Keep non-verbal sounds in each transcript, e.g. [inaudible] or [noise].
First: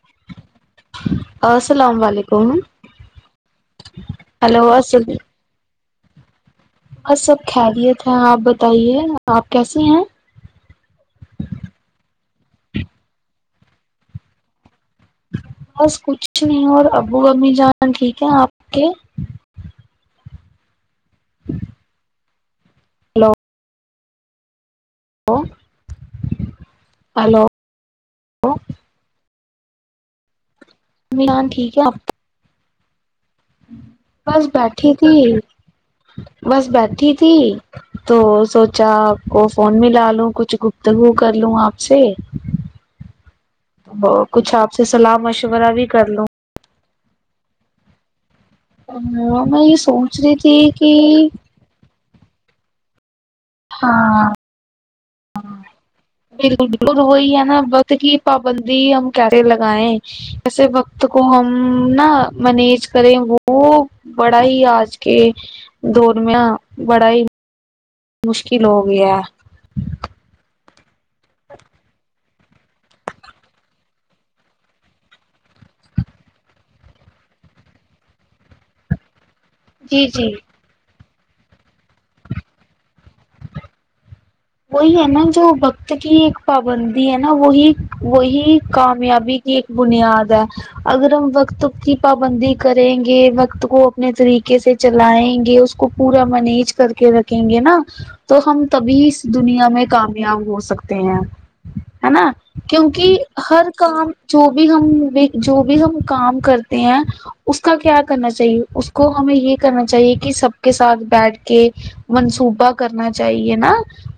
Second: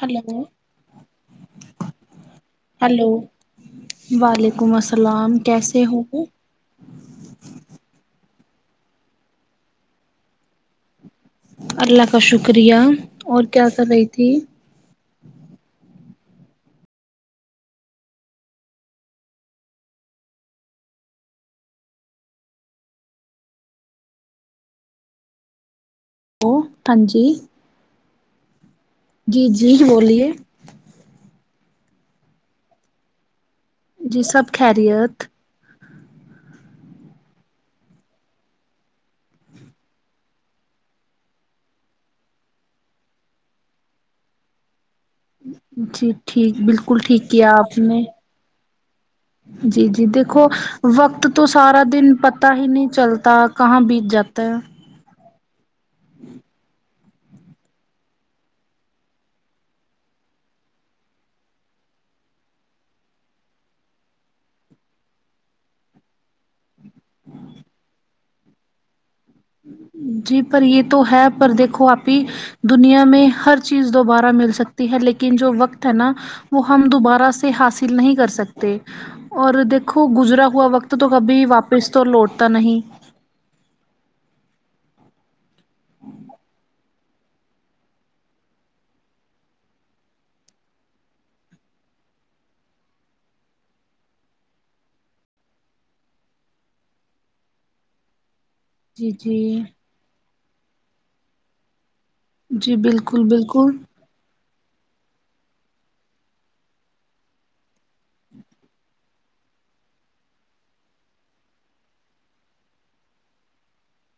hello السلام علیکم hello hello وعلیکم اصل السلام کیسے ہو وہ سب خیریت ہے آپ بتائیے آپ کیسیے ہیں اللہ کا شکریہ اور کیا کر رہی تھی بس کچھ نہیں اور ابو ابمی جانا ٹھیک ہے آپ کے فرتہوں ہلو ا وہ ہاں جی جی جی بولیے نہیںی ہاں ٹھیک ہے آپ جی بس سب بیٹھی تھی خیریت بس بیٹھی تھی تو سوچا آپ کو فون ملا لوں کچھ گفتگو کر لوں آپ سے ج وہ کچھ آپ سے صلاح مشورہ بھی کر جی لوں ٹھیک بالکل ٹھیک کیا آپ نے میں یہ جی جی سوچ رہی دیکھو تھی کہ وقت تو سارا دن پتا ہی نہیں چلتا کہاں بیت ہاں جاتا ہے لڈ وہی ہے نا بت کی پابندی ہم کیسے لگائے ایسے وقت کو ہم نا مینج کریں وہ بڑا ہی آج کے دور میں بڑا ہی مشکل ہو گیا جی پر یہ تو ہے پر دیکھو آپ ہی دنیا میں ہر چیز دوبارہ مل سکتی ہے لیکن جو وقت ہے نا وہ ہم دوبارہ سے حاصل نہیں کر سکتے اور جی دیکھو جی گزرا ہوا وقت تو کبھی واپس تو لوٹتا نہیں وہی ہے نا جو وقت کی ایک پابندی ہے نا وہی وہی کامیابی کی ایک بنیاد ہے اگر ہم وقت کی پابندی کریں گے وقت کو اپنے طریقے سے چلائیں گے اس کو پورا مینج کر کے رکھیں گے نا تو ہم تبھی جی اس جی دنیا میں کامیاب ہو سکتے ہیں ہے نا جی کیونکہ بالکل ہر بالکل کام جو بھی ہم جو بھی ہم کام کرتے ہیں اس کا کیا کرنا چاہیے اس کو ہمیں یہ کرنا چاہیے کہ سب کے ساتھ بیٹھ کے منصوبہ کرنا چاہیے نا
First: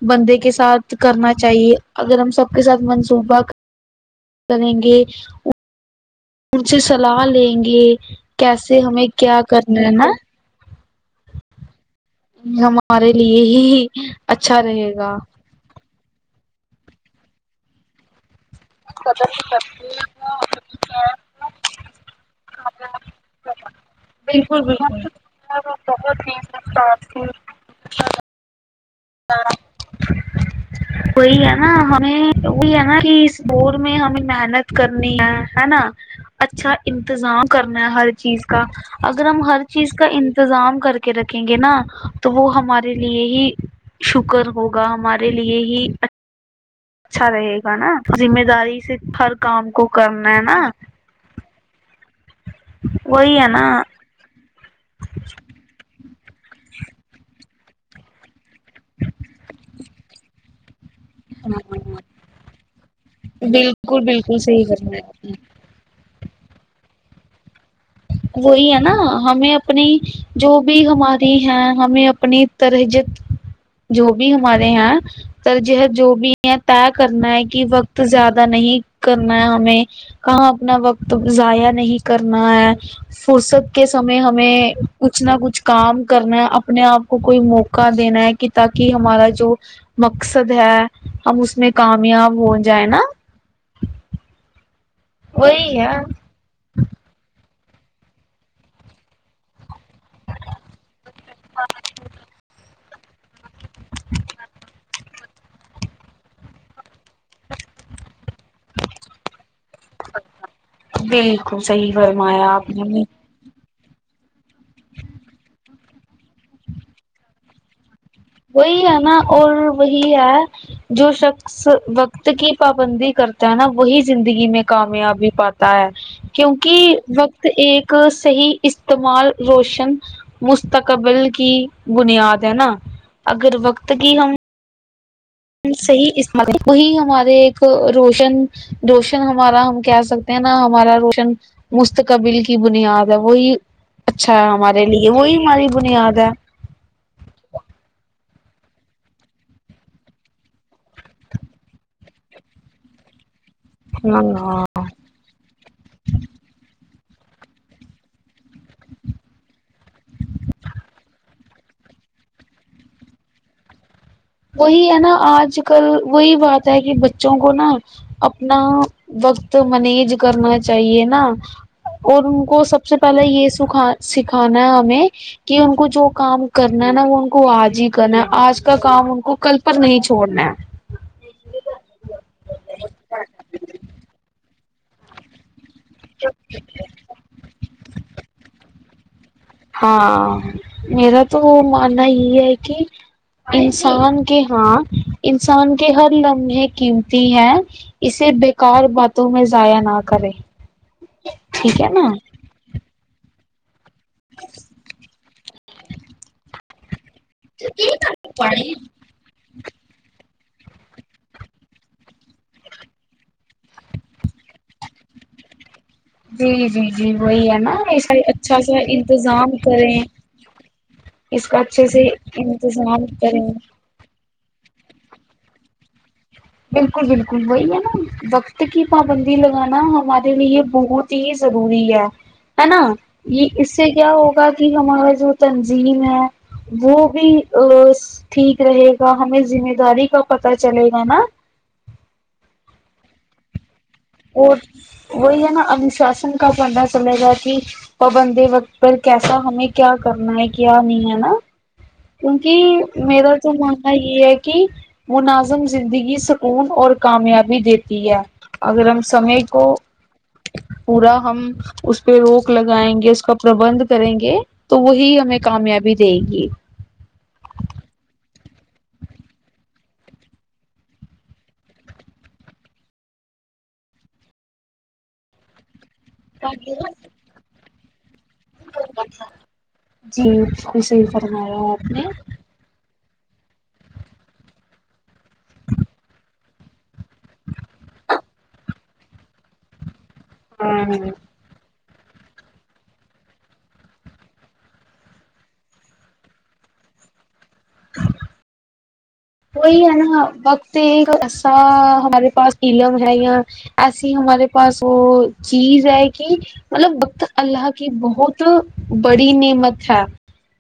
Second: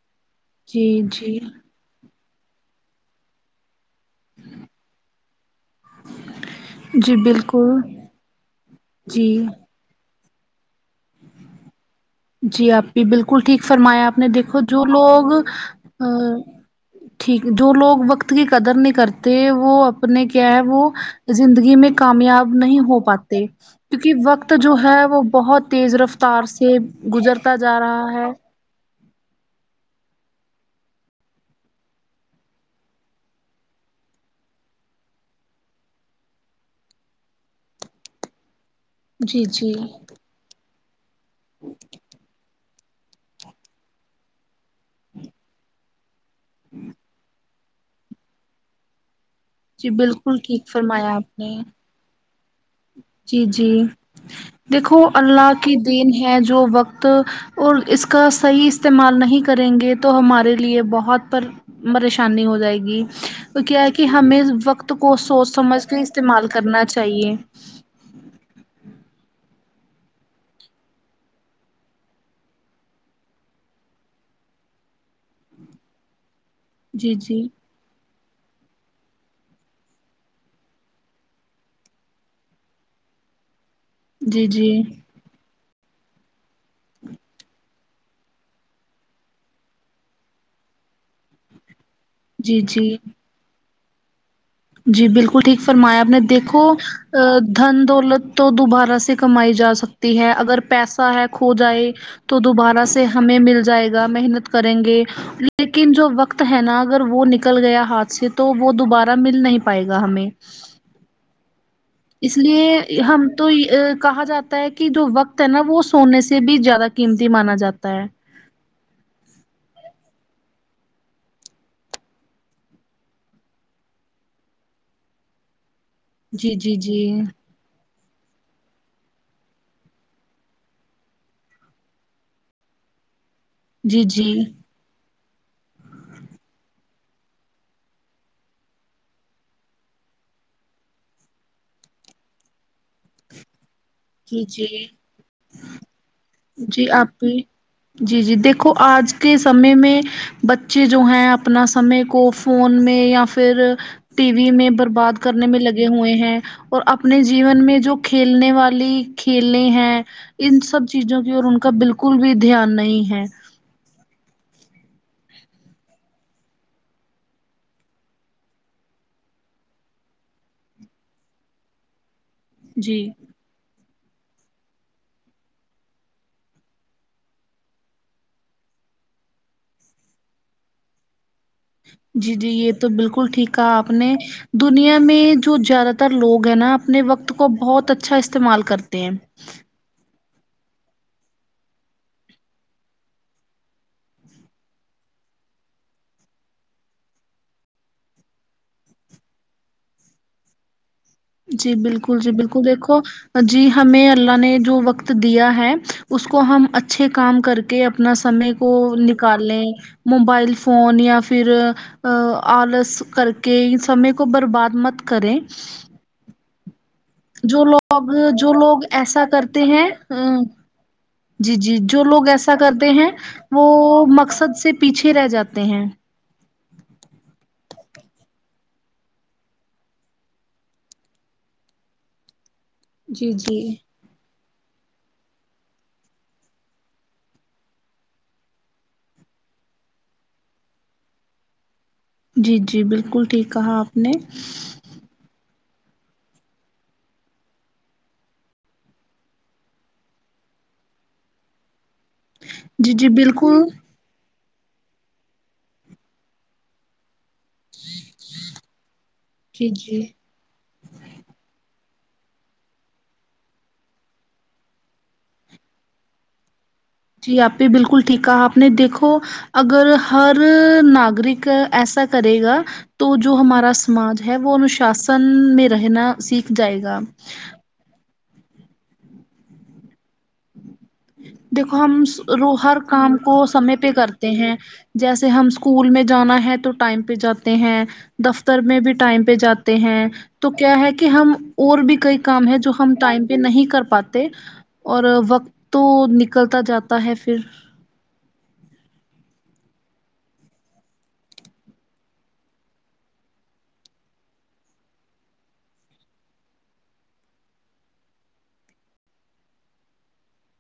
بندے کے جی ساتھ کرنا جی چاہیے اگر ہم سب کے ساتھ منصوبہ کرے گے ان سے جی صلاح لیں بالکل گے کیسے ہمیں جی کیا کرنا ہے نا جی آپی ہمارے بالکل لیے ٹھیک ہی فرمایا آپ نے دیکھو اچھا جو رہے گا لوگ ا ٹھیک جو لوگ وقت کی قدر نہیں کرتے قدم وہ کرتی اپنے کیا ہے وہ زندگی میں کامیاب نہیں ہو پاتے وہ کیونکہ وقت بالکل جو ہے بالکل وہ بہت تیز بہت ہی رفتار سے سستار تھی گزرتا جا رہا ہے وہی ہے نا ہمیں وہی ہے نا کہ اس بور میں ہمیں محنت کرنی ہے ہے نا اچھا انتظام کرنا ہے ہر چیز کا اگر ہم جی ہر جی چیز کا انتظام کر کے رکھیں گے نا تو وہ ہمارے لیے ہی شکر ہوگا ہمارے لیے ہی اچھا رہے گا نا ذمہ داری سے ہر کام کو جی کرنا بالکل ہے نا ٹھیک فرمایا آپ نے وہی جی ہے نا جی دیکھو اللہ کی دین ہے جو وقت اور اس کا صحیح استعمال نہیں کریں گے تو ہمارے لیے بہت بہ پر ہاں پریشانی ہو جائے گی تو کیا ہے بالکل کہ بالکل ہمیں صحیح وقت کرنا ہے آپ کو نے سوچ سمجھ کے استعمال کرنا چاہیے وہی ہے نا ہمیں اپنی جو بھی ہماری ہے ہمیں اپنی ترجت جو بھی ہمارے یہاں ترجحت جو بھی یہ طے جی کرنا ہے جی کہ وقت تو زیادہ نہیں کرنا ہے ہمیں کہاں اپنا وقت ضائع نہیں کرنا ہے فرصت کے سمے جی ہمیں جی کچھ نہ کچھ کام کرنا ہے اپنے آپ کو کوئی موقع دینا ہے کہ تاکہ ہمارا جو مقصد ہے ہم اس میں کامیاب ہو جی جائے جی نا جی بالکل ٹھیک وہی ہے فرمایا آپ نے دیکھو ا دھن دولت تو دوبارہ سے کمائی جا سکتی ہے اگر پیسہ ہے کھو جائے تو دوبارہ سے ہمیں مل جائے گا محنت کریں گے لیکن جو وقت ہے نا اگر وہ نکل گیا ہاتھ سے تو وہ دوبارہ مل نہیں پائے گا ہمیں بالکل صحیح اس فرمایا آپ لیے نے ہم تو یے کہا جاتا ہے کی جو وقت ہے نا وہ سونے سے بھی زیادہ قیمتی مانا جاتا ہے وہی ہے نا اور وہی ہے جو شخص وقت کی پابندی کرتا ہے نا وہی زندگی میں کامیابی پاتا ہے جی جی کیونکی جی وقت ایک صحی استعمال روشن مستقبل کی بنیاد ہے نا اگر وق جی جی صحی اس وہی ہمارے ایک روشن روشن ہمارا ہم کیا سکتے نا ہمارا روشن مستقبل کی بنیاد ہے وہی اچھا جی ہمارے جی لیے وہی ہماری بنیاد ہے جی آپ جی جی دیکھو آج کے سمے میں بچے جو ہیں اپنا سمے کو فون میں یا فیر ٹی وی ہے میں برباد کرنے میں لگے ہوئے ہیں اور اپنے جیون میں جو کھیلنے والی کھیلیں ہیں ان سب چیزوں کی اور ان کا بالکل بھی دھیان نہیں ہے وہی ہے نا آج کل وہی بات ہے کی بچوں کو نا اپنا وقت مینیج کرنا چاہیے نا اور ان کو سب سے جی پہلے یے سوکھا سکھانا ہے ہمیے کی ان کو جو کام کرنا ہے نا وہ ان کو آج ہی کرنا ہے آج کا کام ان کو کل پر نہیں چھڑنا ہے جی جی یے تو بالکل ٹھیک ہے آپ نے دنیا میں جو زیادہ تر لوگ ہیں نا اپنے وقت کو بہت اچھا استعمال کرتے ہیں ہاں میرا تو ماننا یے ہے کی انسان کے ہاں انسان کے ہر لمحے قیمتی ہے اسے بیکار باتوں میں ضائع نہ کرے جی ٹھیک ہے نا بالکل جی بالکل دیکھو جی ہمیں اللہ نے جو وقت دیا ہے اس کو ہم اچ چھے کام کر کے اپنا سمے کو نکال لیں موبائل فون یا فیر آ آلس کر کے ان سمے کو برباد مت کریں جی جی وہی ہے جو نا لوگ اس کا جو اچھا لوگ سا ایسا انتظام کرتے ہیں کریں اس جی کا جی اچھے جو سے لوگ ایسا کرتے انتظام ہیں کریں وہ مقصد سے پیچھے رہ جاتے ہیں بالکل بالکل وہی ہے نا وقت کی پابندی لگانا ہمارے لیے بہت ہی ضروری ہے ہے نا جی یے جی اس سے کیا ہوگا کی ہمارا جو تنظیم ہے وہ بھی ٹھیک رہے گا ہمیں ذمہ داری کا پتا چلے گا نا جی جی بالکل ٹھیک کہا نے اور وہی ہے نا انوشاسن کا پندہ چلے گا کی پابندے وقت پر کیسا ہمیں کیا کرنا ہے کیا نہیں ہے نا کیونکی جی جی میرا تو بالکل منا یے ہے کی مناظم زندگی سکون اور کامیابی بھی دیتی ہے اگر ہم سمے کو جی جی پورا ہم اس پے روک لگائیں گے اس کا پربندھ کریں گے تو وہی ہمیں کامیابی دے گی جی آپ نے بالکل ٹھیک کہا آپ نے دیکھو اگر ہر ناگرک ایسا کرے گا تو جو ہمارا سماج ہے وہ انوشاسن میں رہنا سیکھ جائے گا جی صحیح فرمایا دیکھو آپ نے ہم رو ہر کام کو سمے پہ کرتے ہیں جیسے ہم اسکول میں جانا ہے تو ٹائم پہ جاتے ہیں دفتر میں بھی ٹائم پہ جاتے ہیں تو کیا ہے کہ نے ہم اور بھی کئی کام ہے جو ہم ٹائم پہ نہیں کر پاتے اور وقت تو نکلتا جاتا ہے پھر وہی ہے نا وقت ایسا ہمارے پاس پیلیم ہے یا ایسی ہمارے پاس وہ چیز ہے کہ مطلب وکت اللہ کی بہت بڑی نعمت ہے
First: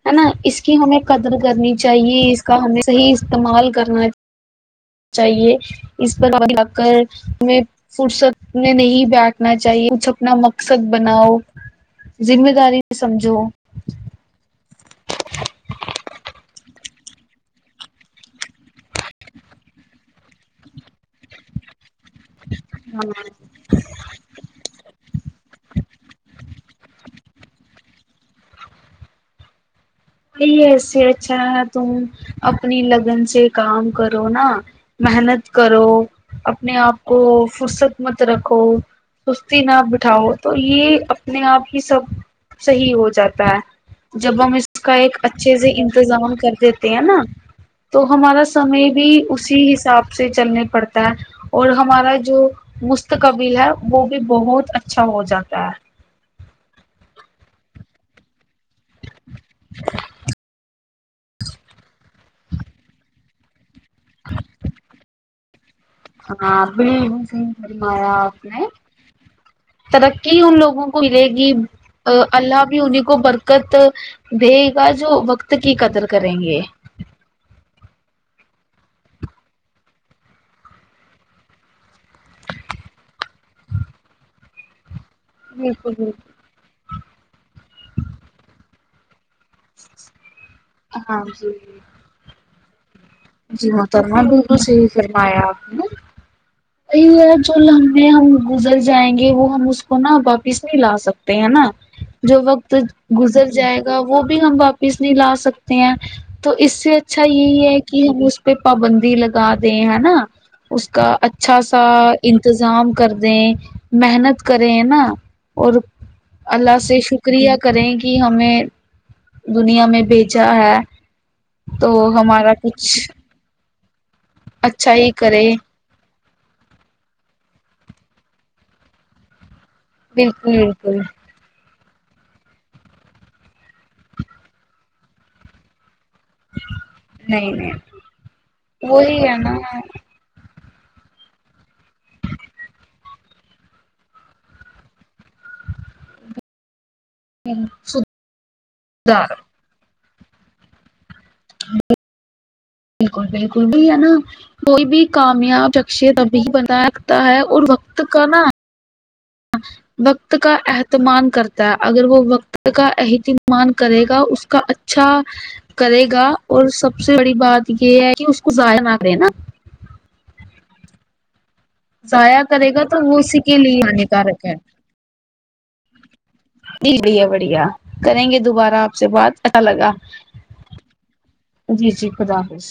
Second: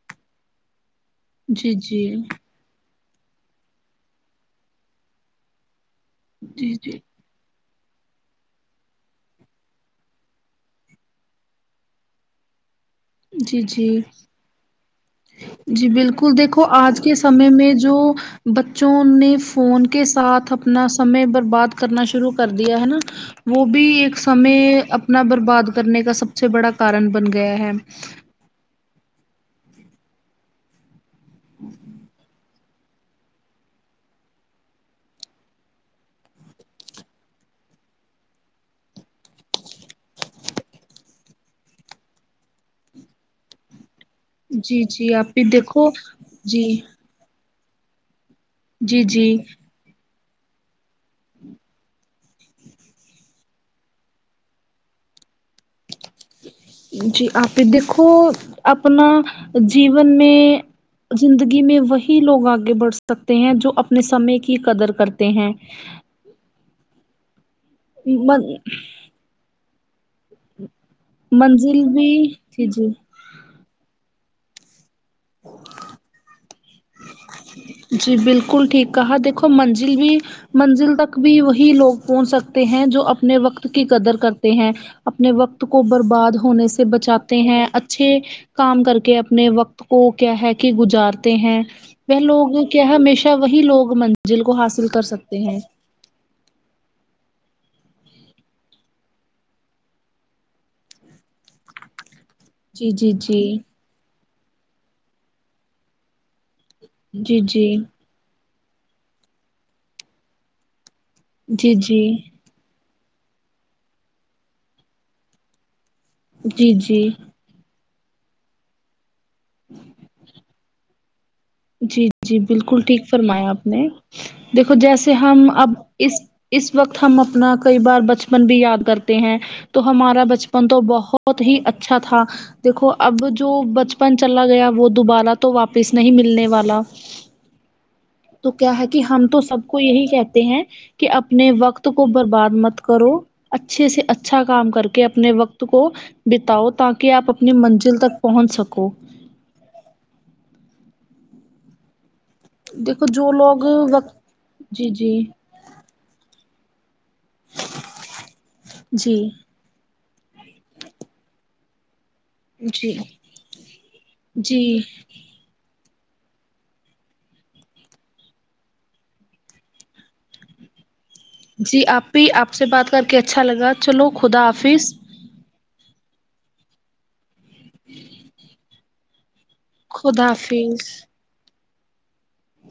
ہے نا اس کہ ہمیں قدر جی کرنی جی چاہیے اس کا ہمیں صحیح استعمال کرنا چاہیے اس پر جا جی جی کر ہمیں فرصت میں نہیں بیٹنا چاہیے کچھ اپنا مقصد بناؤ ذمہ داری سمجھو جی جی جی بالکل دیکھو آج کے سمے میں جو بچوں نے فون کے ساتھ اپنا سمے بر بات کرنا شروع کر کر دہا ہے نا ہاں وہ بھی ایک سمے اپنا برباد کرنے کا سب سے بڑا کارن بن گیا ہے ی ایسے اچھا ہے تم اپنی لگن سے کام کرو نا محنت کرو اپنے آپ کو فرصت مت رکھو سستی نہ بٹھاؤ تو یہ اپنے آپ ہی سب صحیح ہو جاتا ہے جب ہم اس جی کا جی ایک آپ بھی اچھے سے دیکھو انتظام کر جی دیتے ہیں نا تو ہمارا سمے جی بھی جی اسی حساب سے چلنا پڑتا ہے اور ہمارا جو مستقبل ہے وہ بھی بہت اچھا ہو جاتا ہے جی آپ دیکھو اپنا جیون میں زندگی میں وہی لوگ آگے بڑھ سکتے ہیں جو اپنے سمے کی قدر کرتے ہیں ہاں بالکل صحیح فرمایا آپ من نے ترقی ان لوگوں کو ملے گی منزل بھی اللہ جی بھی جی انہیں کو بر قت دے گا جو وقت کی قدر کریں گے جی بالکل ٹھیک کہا دیکھو منزل بھی منزل تک بھی وہی لوگ پہنچ سکتے ہیں جو اپنے وقت کی قدر کرتے ہیں اپنے وقت کو بالکل بالکل برباد ہونے سے بچاتے ہیں اچھے کام کر کے اپنے وقت وہ کیا ہے کہ ہاں گزارتے جی ہیں وہ لوگ کیا ہے ہمیشہ وہی جی لوگ محترمہ منزل کو بالکل صحیح حاصل کر سکتے فرمایا ہیں آپ نے یہی ہے جو لمے ہم گزر جائیں گے وہ ہم اس کو نا واپس نہیں لا سکتے ہے نا جو وقت جی جی جی گزر جائے گا وہ بھی ہم واپس نہیں لا سکتے ہیں تو اس سے اچھا جی یہی جی ہے ہم اس پہ پابندی لگا دیں ہے نا اس کا اچھا جی سا جی انتظام کر تیں محنت کریں نا اور جی اللہ سے جی شکریہ کریں کہ ہمیں دنیا میں بھیجا ہے تو جی جی ہمارا بالکل کچھ ٹھیک فرمایا آپ نے دیکھو اچھا ہی جیسے کرے ہم اب اس اس وقت ہم اپنا کئی بار بچپن بھی یاد کرتے ہیں تو ہمارا بالکل بچپن تو بالکل بہت بہت ہی اچھا تھا دیکھو اب جو بچپن چلا گیا وہ دوبارہ تو واپس نہیں ملنے والا نہیں نہیں تو کیا ہے کہ وہی ہم ہے تو سب کو یہی کہتے ہیں کہ اپنے وقت کو برباد مت کرو اچھے سے اچھا کام کر کے اپنے وقت کو بتاؤ تاکہ کہ آپ اپنی منزل نا تک پہنچ سکو دار ہم دیکھو بالکل جو بالکل لوگ بھی ہے نا وقت کوئی جی بھی جی کامیاب [unintelligible] بھی بنا رکھتا ہے اور وقت کا نا جی وقت کا اہتمام کرتا ہے اگر وہ وقت اس کا جی اہتمام کرے گا اس کا جی اچھا کرے گا اور سب سے بڑی بات یہ ہے کہ اس کو ضائع نہ کرے نا جی آپ بھی ضائع آپ سے کرے گا بات کر تو کے وہ اسی اچھا لگا لیے چلو خدا ہانیکارک ہے حافظ جی بڑھیا بڑھیا کریں گے دوبارہ آپ سے بات اچھا لگا خدا حافظ جی جی خدافظ